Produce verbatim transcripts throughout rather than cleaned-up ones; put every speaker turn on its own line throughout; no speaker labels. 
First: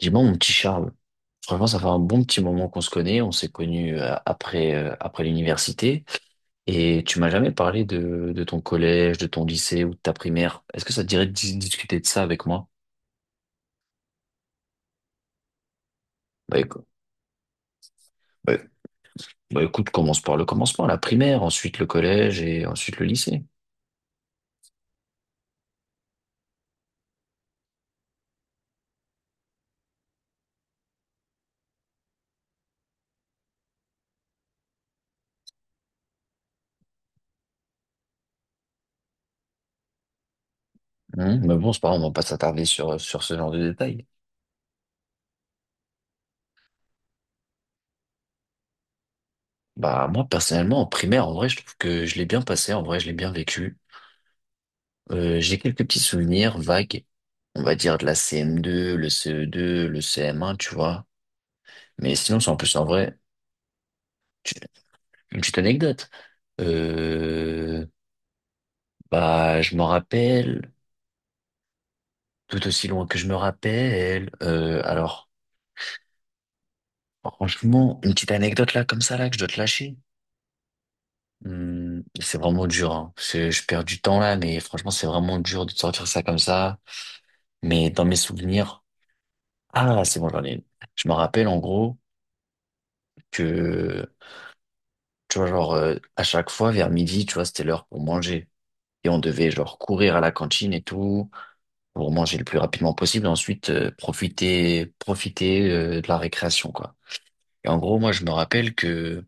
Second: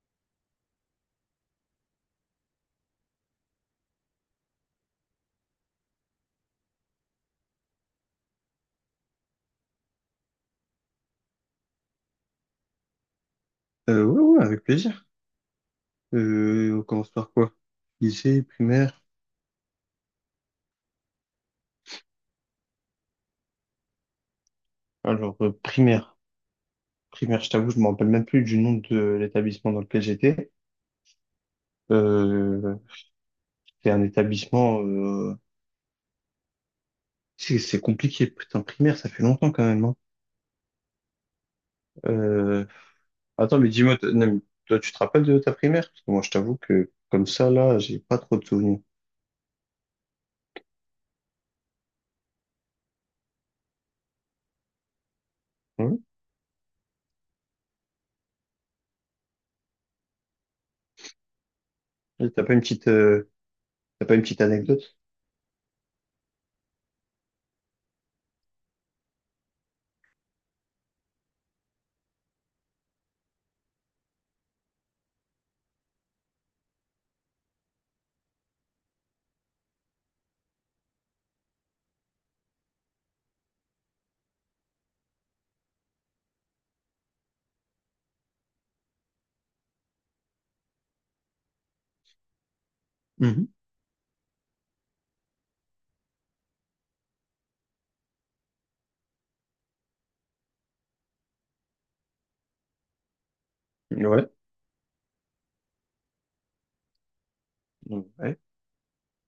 Dis-moi, mon petit Charles, franchement, ça fait un bon petit moment qu'on se connaît. On s'est connus euh, après, euh, après l'université. Et tu m'as jamais parlé de, de ton collège, de ton lycée ou de ta primaire. Est-ce que ça te dirait de dis- discuter de ça avec moi?
Euh, ouais, ouais, avec plaisir.
Bah,
Euh, on
écou-
commence par quoi? Lycée,
bah,
primaire.
bah, écoute, commence par le commencement, la primaire, ensuite le collège et ensuite le lycée.
Alors, euh, primaire. Primaire, je t'avoue, je me rappelle même plus du nom de l'établissement dans lequel j'étais. Euh, c'était un établissement... euh, C'est c'est compliqué, putain, primaire, ça fait longtemps quand même, hein.
Hein. Mais bon, c'est pas grave, on va pas s'attarder
Euh,
sur, sur ce genre de
Attends, mais dis-moi,
détails.
t- non, mais toi, tu te rappelles de ta primaire? Parce que moi, je t'avoue que comme ça, là, j'ai pas trop de souvenirs.
Bah, moi, personnellement, en primaire, en vrai, je trouve que je l'ai bien passé. En vrai, je l'ai bien vécu. Euh, j'ai quelques petits
Hein.
souvenirs vagues, on va dire, de la C M deux, le C E deux, le C M un, tu vois. Mais
Et
sinon,
t'as
c'est
pas
en
une
plus en
petite,
vrai,
euh, t'as pas une petite
tu-
anecdote?
une petite anecdote. Euh, bah, je m'en rappelle, tout aussi loin que je me rappelle. Euh, alors, franchement, une petite anecdote là, comme ça, là, que je dois te lâcher. Hum, c'est vraiment dur, hein. C'est- Je perds du temps là, mais franchement, c'est vraiment dur de te sortir ça comme ça. Mais dans mes souvenirs, ah, c'est bon, j'en ai une. Je me rappelle en gros que tu vois, genre, euh, à chaque fois, vers midi, tu vois, c'était l'heure pour manger. Et on devait, genre, courir à la cantine et tout, pour manger le plus rapidement possible. Ensuite, euh,
Ouais.
profiter, profiter, euh, de la récréation, quoi. Et en gros, moi, je me
Ouais.
rappelle que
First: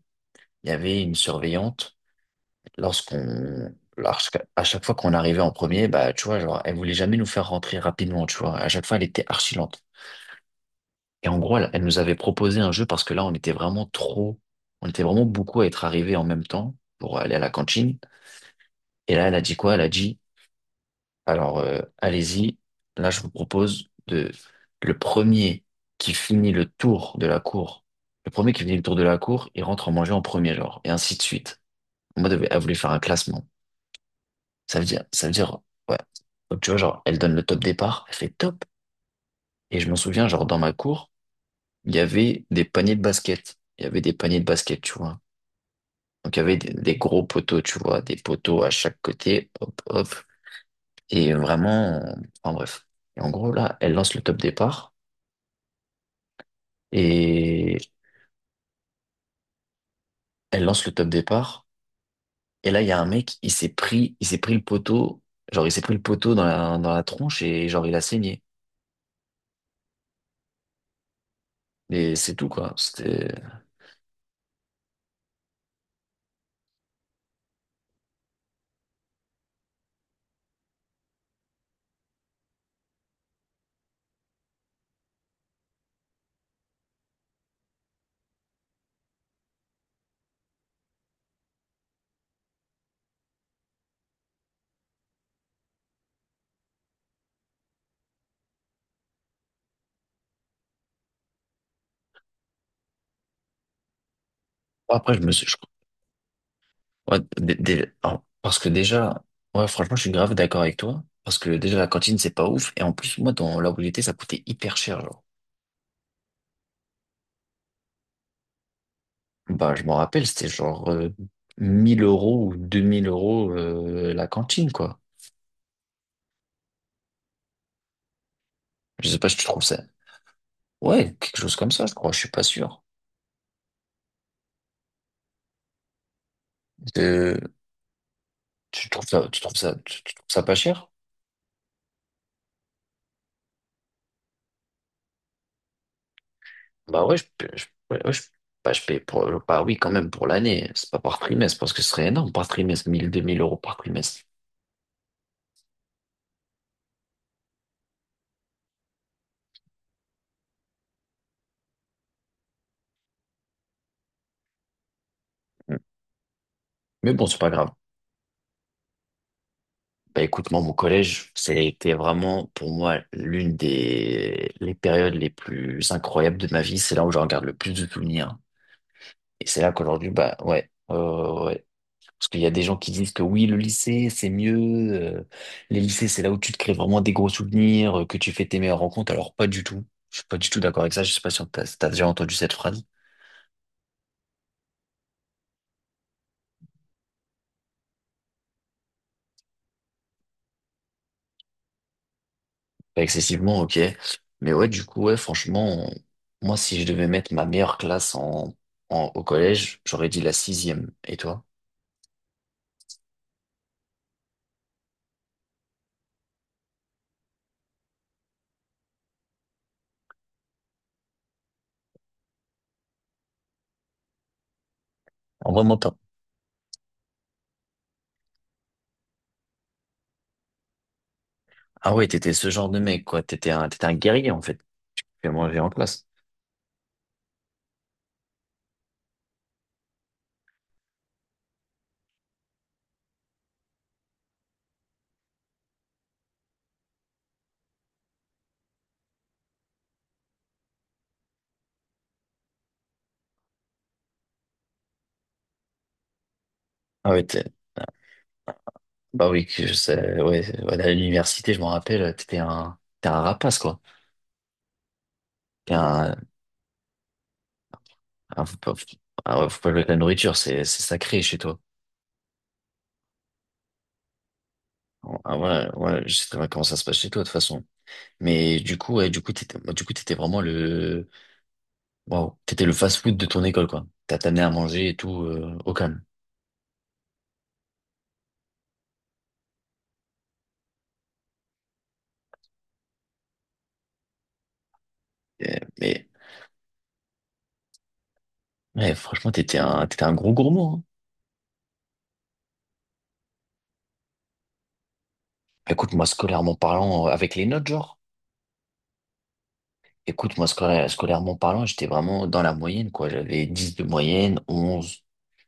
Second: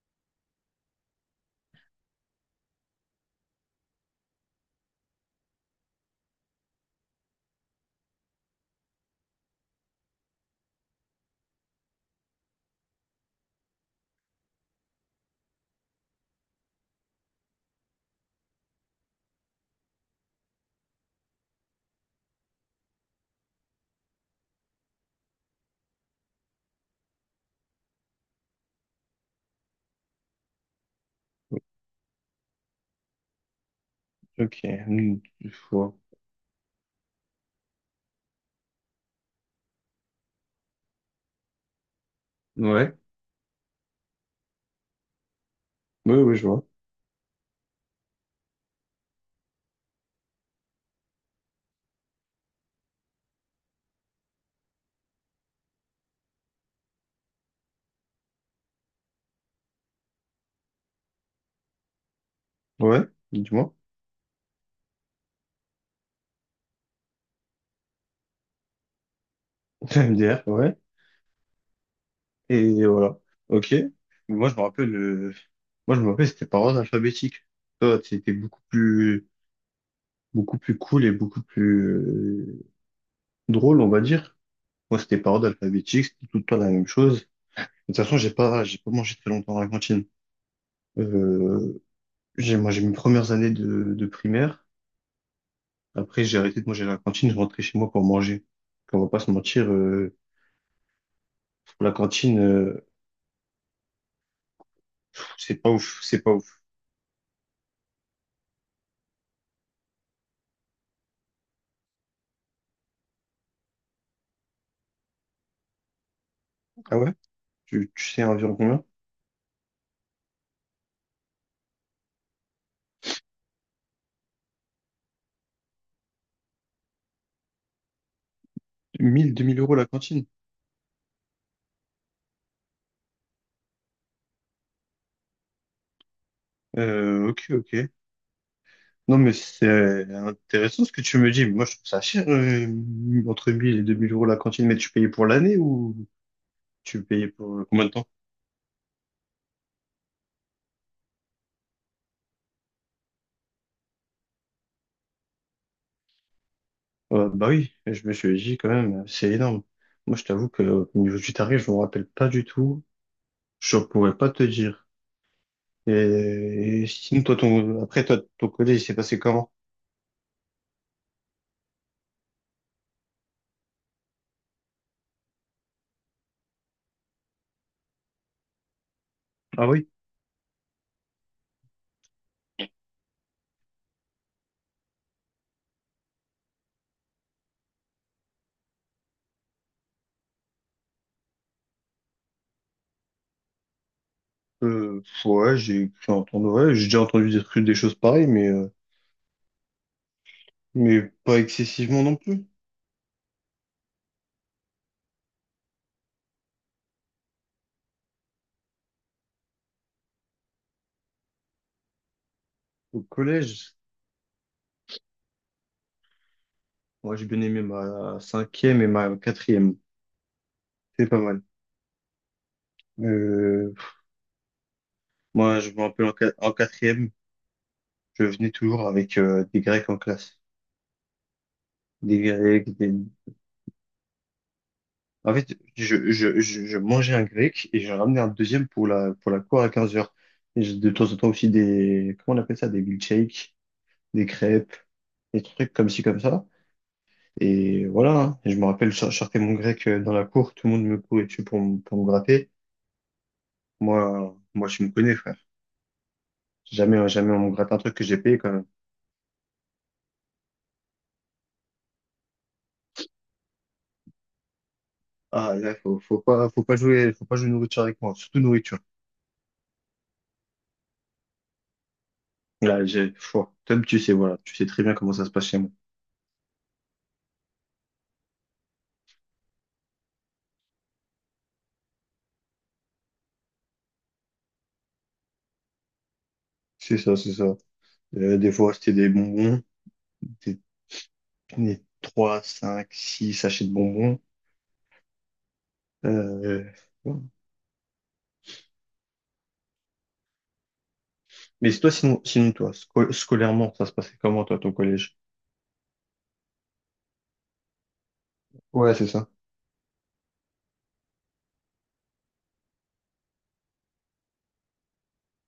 il y avait une surveillante, lorsqu'on, lorsqu'à- à chaque fois qu'on arrivait en premier, bah, tu vois, genre, elle voulait jamais nous faire rentrer rapidement, tu vois. À chaque fois, elle était archi lente. Et en gros, elle, elle nous avait proposé un jeu parce que là, on était vraiment trop, on était vraiment beaucoup à être arrivés en même temps pour aller à la cantine. Et là, elle a dit quoi? Elle a dit, alors, euh, allez-y, là, je vous propose de, le premier qui finit le tour de la cour, le premier qui finit le tour de la cour, il rentre en manger en premier, genre, et ainsi de suite. En mode, elle voulait faire un classement.
Ok.
Ça veut dire,
Hmm,
ça veut
je
dire,
vois.
ouais. Donc, tu vois, genre, elle donne le top départ, elle fait top. Et je m'en souviens, genre, dans ma cour, il y avait des paniers
Ouais.
de basket. Il y avait des paniers de basket, tu vois.
Oui,
Donc,
oui,
il y
je
avait
vois.
des, des gros poteaux, tu vois, des poteaux à chaque côté, hop, hop. Et vraiment, en bref. Et en gros, là, elle lance le top départ. Et elle lance le top départ. Et là, il y a un
Ouais.
mec, il s'est
Dis-moi.
pris, il s'est pris le poteau. Genre, il s'est pris le poteau dans la, dans la tronche et genre, il a saigné.
M D R, ouais.
Et c'est tout, quoi.
Et voilà.
C'était,
Ok. Moi, je me rappelle, euh, moi, je me rappelle, c'était par ordre alphabétique. Toi, c'était beaucoup plus, beaucoup plus cool et beaucoup plus euh, drôle, on va dire. Moi, c'était par ordre alphabétique, c'était tout le temps la même chose. De toute façon, j'ai pas, j'ai pas mangé très longtemps à la cantine. Euh, j'ai, Moi, j'ai mes premières années de, de primaire. Après, j'ai arrêté de manger à la cantine, je rentrais chez moi pour manger. On va pas se mentir, euh, la cantine, euh,
bon, après, je
pff,
me suis, je-
c'est pas ouf, c'est pas ouf.
ouais, dé- dé- alors, parce que déjà, ouais, franchement, je suis grave d'accord avec toi. Parce que déjà, la cantine, c'est pas ouf. Et en plus, moi, dans là où j'étais, ça coûtait hyper cher, genre.
Ah ouais? Tu, tu sais environ combien?
Bah, je m'en rappelle, c'était genre, euh, mille euros ou deux mille euros, euh, la cantine, quoi. Je sais pas
mille
si
deux
tu
mille
trouves
euros
ça.
la cantine.
Ouais, quelque chose comme ça, je crois. Je suis pas sûr.
Euh,
Euh,
ok, ok.
tu trouves
Non,
ça,
mais
tu trouves ça, tu,
c'est
tu trouves ça pas
intéressant
cher?
ce que tu me dis. Moi, je trouve ça cher, euh, entre mille et deux mille euros la cantine. Mais tu payais pour l'année ou tu
Bah ouais, je,
payais
paie-
pour
je,
euh, combien de
ouais,
temps?
ouais, je, bah, je paye pour, bah oui, quand même pour l'année. C'est pas par trimestre parce que ce serait énorme par trimestre, mille deux mille euros par trimestre.
Euh, bah oui, je me suis dit quand même, c'est énorme. Moi, je t'avoue que au niveau du tarif, je me rappelle pas du tout. Je pourrais pas te dire.
Mm.
Et, et
Mais
sinon,
bon,
toi,
c'est pas grave.
ton, après, toi, ton collège, il s'est passé comment?
Bah écoute, moi, mon collège, c'était vraiment pour moi l'une des les périodes les plus incroyables de ma vie. C'est là où je regarde le plus de souvenirs. Et c'est
Ah
là
oui?
qu'aujourd'hui, bah ouais, ouais, ouais, ouais. Parce qu'il y a des gens qui disent que oui, le lycée, c'est mieux. euh, les lycées, c'est là où tu te crées vraiment des gros souvenirs, euh, que tu fais tes meilleures rencontres. Alors, pas du tout. Je suis pas du tout d'accord avec ça. Je sais pas si on t'a- si t'as déjà entendu cette phrase.
Euh, ouais, j'ai j'ai entendu, ouais, j'ai déjà entendu des trucs, des choses pareilles, mais, euh, mais pas excessivement non plus.
Pas excessivement, ok. Mais ouais, du coup, ouais, franchement, on- moi, si je devais mettre ma meilleure classe en, en- au collège, j'aurais dit la sixième. Et toi?
Au collège, moi, j'ai bien aimé ma cinquième et ma quatrième. C'est pas mal. Euh,
En
Moi, je
vraiment
me
pas.
rappelle en qua- en quatrième, je venais toujours avec euh, des Grecs en classe.
Ah ouais,
Des
t'étais ce genre
Grecs,
de
des,
mec, quoi. T'étais un, t'étais un guerrier, en fait. Tu
en fait,
manger en classe.
je, je, je, je mangeais un grec et j'en ramenais un deuxième pour la, pour la cour à 15 heures. Et j'ai de temps en temps aussi des, comment on appelle ça, des milkshakes, des crêpes, des trucs comme ci, comme ça. Et voilà, hein. Et je me rappelle, je je sortais mon grec euh, dans la cour, tout le monde me courait dessus pour, me- pour me gratter. Moi, moi, je me connais, frère. Jamais,
Ah ouais,
jamais on
t'es-
me gratte un truc que j'ai payé quand même.
bah oui, que je sais, ouais, ouais, à l'université, je m'en rappelle, t'étais un, t'étais un rapace, quoi.
Ah, là, faut, faut
Un,
pas, faut pas jouer, faut pas jouer nourriture avec moi, surtout
un- Faut pas,
nourriture.
ah ouais, faut pas jouer avec la nourriture, c'est c'est sacré chez toi.
Là, j'ai, faut, Tom, tu sais, voilà, tu sais très bien comment ça se
Ah
passe chez
ouais,
moi.
ouais, je sais très bien comment ça se passe chez toi de toute façon. Mais du coup, ouais, du coup, t'étais, du coup, t'étais vraiment le, waouh, t'étais le fast-food de ton école, quoi. T'as t'amené à manger et tout, euh, au calme.
C'est ça, c'est ça. Euh, des fois, c'était des bonbons, des, des trois, cinq, six sachets de bonbons.
Et- mais,
Euh, voilà.
ouais, franchement, t'étais un, t'étais un gros gourmand, hein.
Mais c'est toi, sinon, sinon toi, sco- scolairement, ça se passait comment, toi, ton collège?
Écoute, moi, scolairement parlant, euh, avec les notes, genre,
Ouais, c'est ça.
écoute, moi, scola- scolairement parlant, j'étais vraiment dans la moyenne, quoi. J'avais dix de moyenne, onze,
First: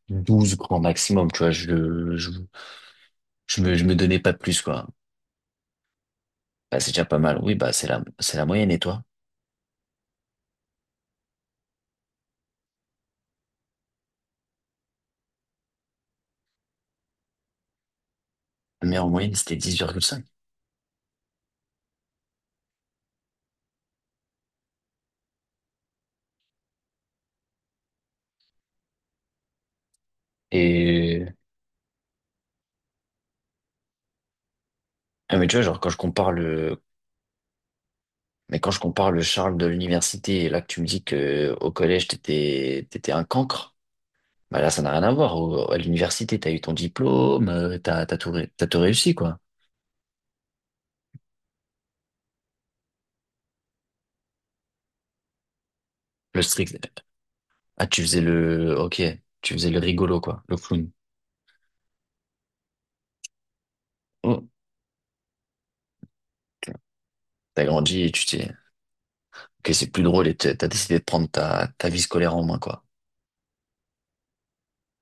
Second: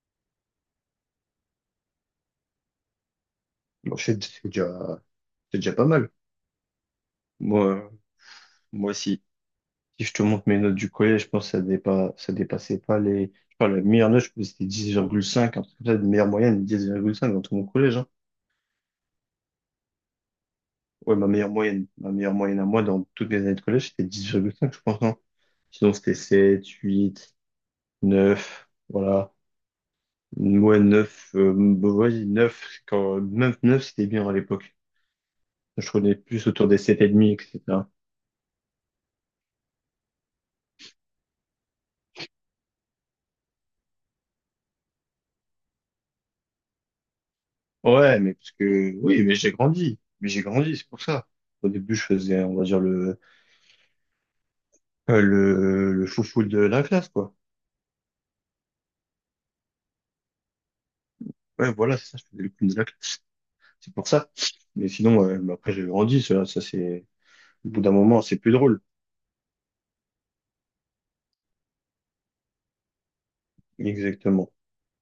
douze grand maximum, tu vois, je, je, je me, je me
Bon,
donnais
c'est
pas
c'est
plus, quoi.
déjà, c'est déjà pas mal.
Bah, c'est déjà pas mal. Oui, bah, c'est
Moi,
la, c'est la moyenne, et
moi
toi?
aussi. Si je te montre mes notes du collège, je pense que ça dépa, ça dépassait pas les. Je parle la meilleure note, je pense que c'était dix virgule cinq, un truc comme ça, de meilleure moyenne, dix virgule cinq dans tout mon collège, hein.
La meilleure moyenne, c'était dix virgule cinq.
Ouais, ma meilleure moyenne, ma meilleure moyenne à moi dans toutes mes années de collège, c'était dix virgule cinq, je pense, hein. Sinon, c'était sept, huit, neuf, voilà. Ouais,
Et,
neuf, euh, bah, vas-y, neuf, quand, même neuf, c'était bien à l'époque.
ah, mais tu vois, genre, quand
Je
je
connais
compare
plus autour des
le,
sept et demi, et cetera.
mais quand je compare le Charles de l'université, et là, que tu me dis que au collège, t'étais, t'étais un cancre, bah, là, ça n'a rien à voir. Au- à l'université, t'as eu ton diplôme, euh, t'as, t'as
Ouais,
tout,
mais
ré-
parce
t'as tout
que,
réussi,
oui, mais
quoi.
j'ai grandi. Mais j'ai grandi, c'est pour ça. Au début, je faisais, on va dire, le, euh, le, le
Le
foufou de
strict,
la classe, quoi.
ah, tu faisais le, ok, tu faisais le rigolo, quoi, le clown.
Ouais, voilà, c'est ça, je faisais le clown de la classe. C'est pour ça.
Oh,
Mais sinon, ouais, mais après, j'ai grandi, ça, ça,
ok.
c'est,
T'as
au bout d'un
grandi et
moment,
tu
c'est
t'es,
plus drôle.
ok, c'est plus drôle et t'as t'as décidé de prendre ta, ta vie scolaire en main, quoi.
Exactement.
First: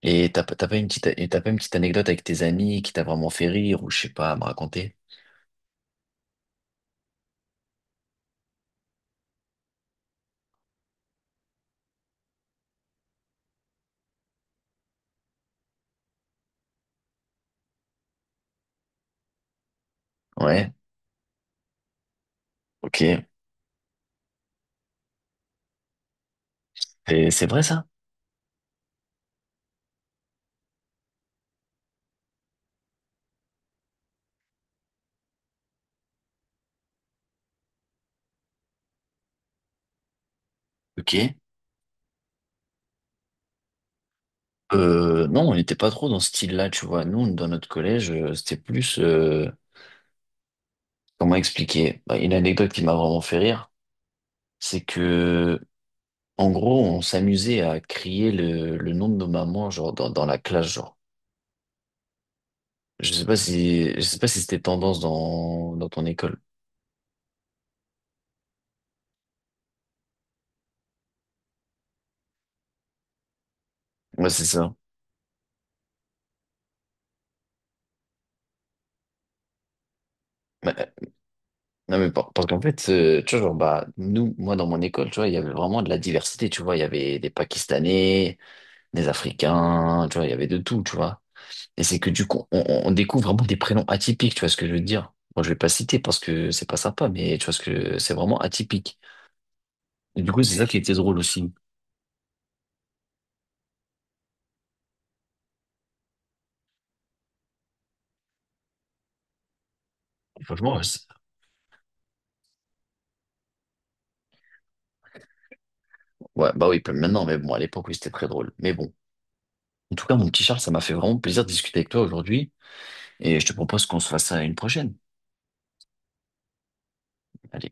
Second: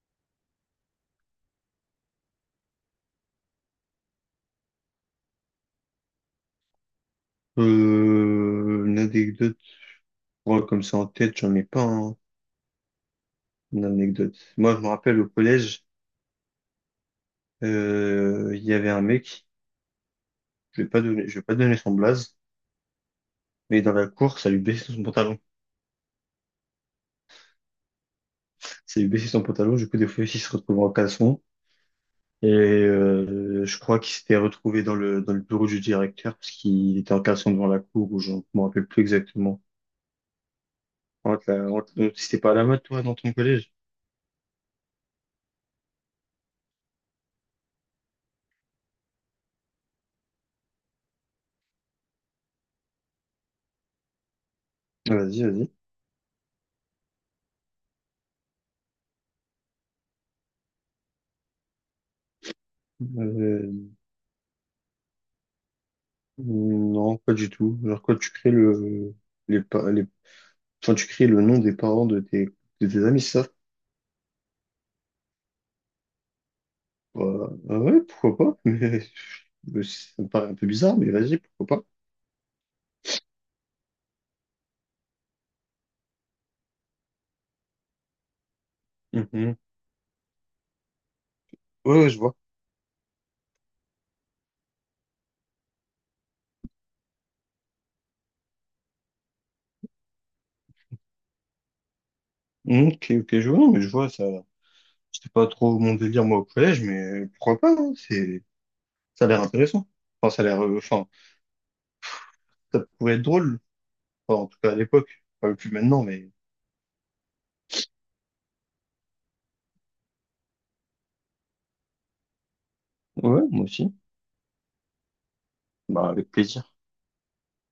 Et t'as, pas- t'as pas une petite, et t'as pas une petite anecdote avec tes amis qui t'a vraiment fait rire ou je sais pas à me raconter?
Euh, une anecdote, ouais, comme ça en tête, j'en ai pas, hein. Une anecdote. Moi, je me rappelle au collège, euh, il y avait un mec,
Ouais,
je vais pas donner, je vais pas donner son blaze,
ok.
mais dans la cour, ça lui baissait son pantalon.
Et c'est vrai ça?
Ça lui baissait son pantalon, du coup, des fois, il se retrouvait en caleçon. Et euh, je crois qu'il s'était retrouvé dans le, dans le bureau du directeur, parce qu'il était en caleçon devant la cour, ou je ne me rappelle plus exactement. On
Ok.
te l'a- on te- on- C'était pas à la mode, toi, dans ton collège?
Euh, non, on n'était pas trop dans ce style-là, tu vois. Nous, dans notre collège, euh, c'était plus... euh, comment expliquer? Bah, une anecdote qui m'a vraiment fait rire, c'est
Vas-y,
que,
vas-y.
en gros, on s'amusait à crier le, le nom de nos mamans, genre, dans, dans la classe, genre. Je sais pas
Euh,
si, je sais pas si c'était tendance dans, dans ton école.
non, pas du tout. Alors, quand tu crées le, les, pa- les, enfin, tu crées le nom des parents de tes, de tes amis, c'est ça?
Ouais, c'est ça.
Bah, ah ouais, pourquoi pas? Mais, ça me paraît un peu
Mais-
bizarre, mais vas-y, pourquoi pas?
non, mais par- Parce qu'en fait, euh, tu vois, genre, bah, nous, moi, dans mon école, tu vois, il y avait vraiment de la diversité, tu vois. Il y avait des Pakistanais, des
Mhm.
Africains, tu vois, il y avait de tout, tu vois. Et
Ouais,
c'est que
ouais, je
du
vois.
coup, on, on on découvre vraiment des prénoms atypiques, tu vois ce que je veux dire. Moi, je vais pas citer parce que c'est pas sympa, mais tu vois ce que c'est vraiment atypique. Et du coup, c'est ça qui était drôle aussi.
Mm, ok, ok, je vois, non, mais je vois, ça, c'était pas trop mon délire, moi, au collège, mais pourquoi pas, hein, c'est, ça a l'air intéressant. Enfin, ça a l'air, euh,
Franchement, ouais, c'est-
enfin, ça pourrait être drôle. Enfin, en tout cas à l'époque, enfin, plus maintenant, mais
ouais, bah oui, maintenant, mais bon, à l'époque, oui, c'était très drôle. Mais bon. En tout cas, mon petit Charles, ça m'a fait vraiment plaisir de discuter avec toi aujourd'hui. Et
ouais,
je te
moi
propose
aussi.
qu'on se fasse ça à une prochaine.
Bah, avec plaisir.
Allez.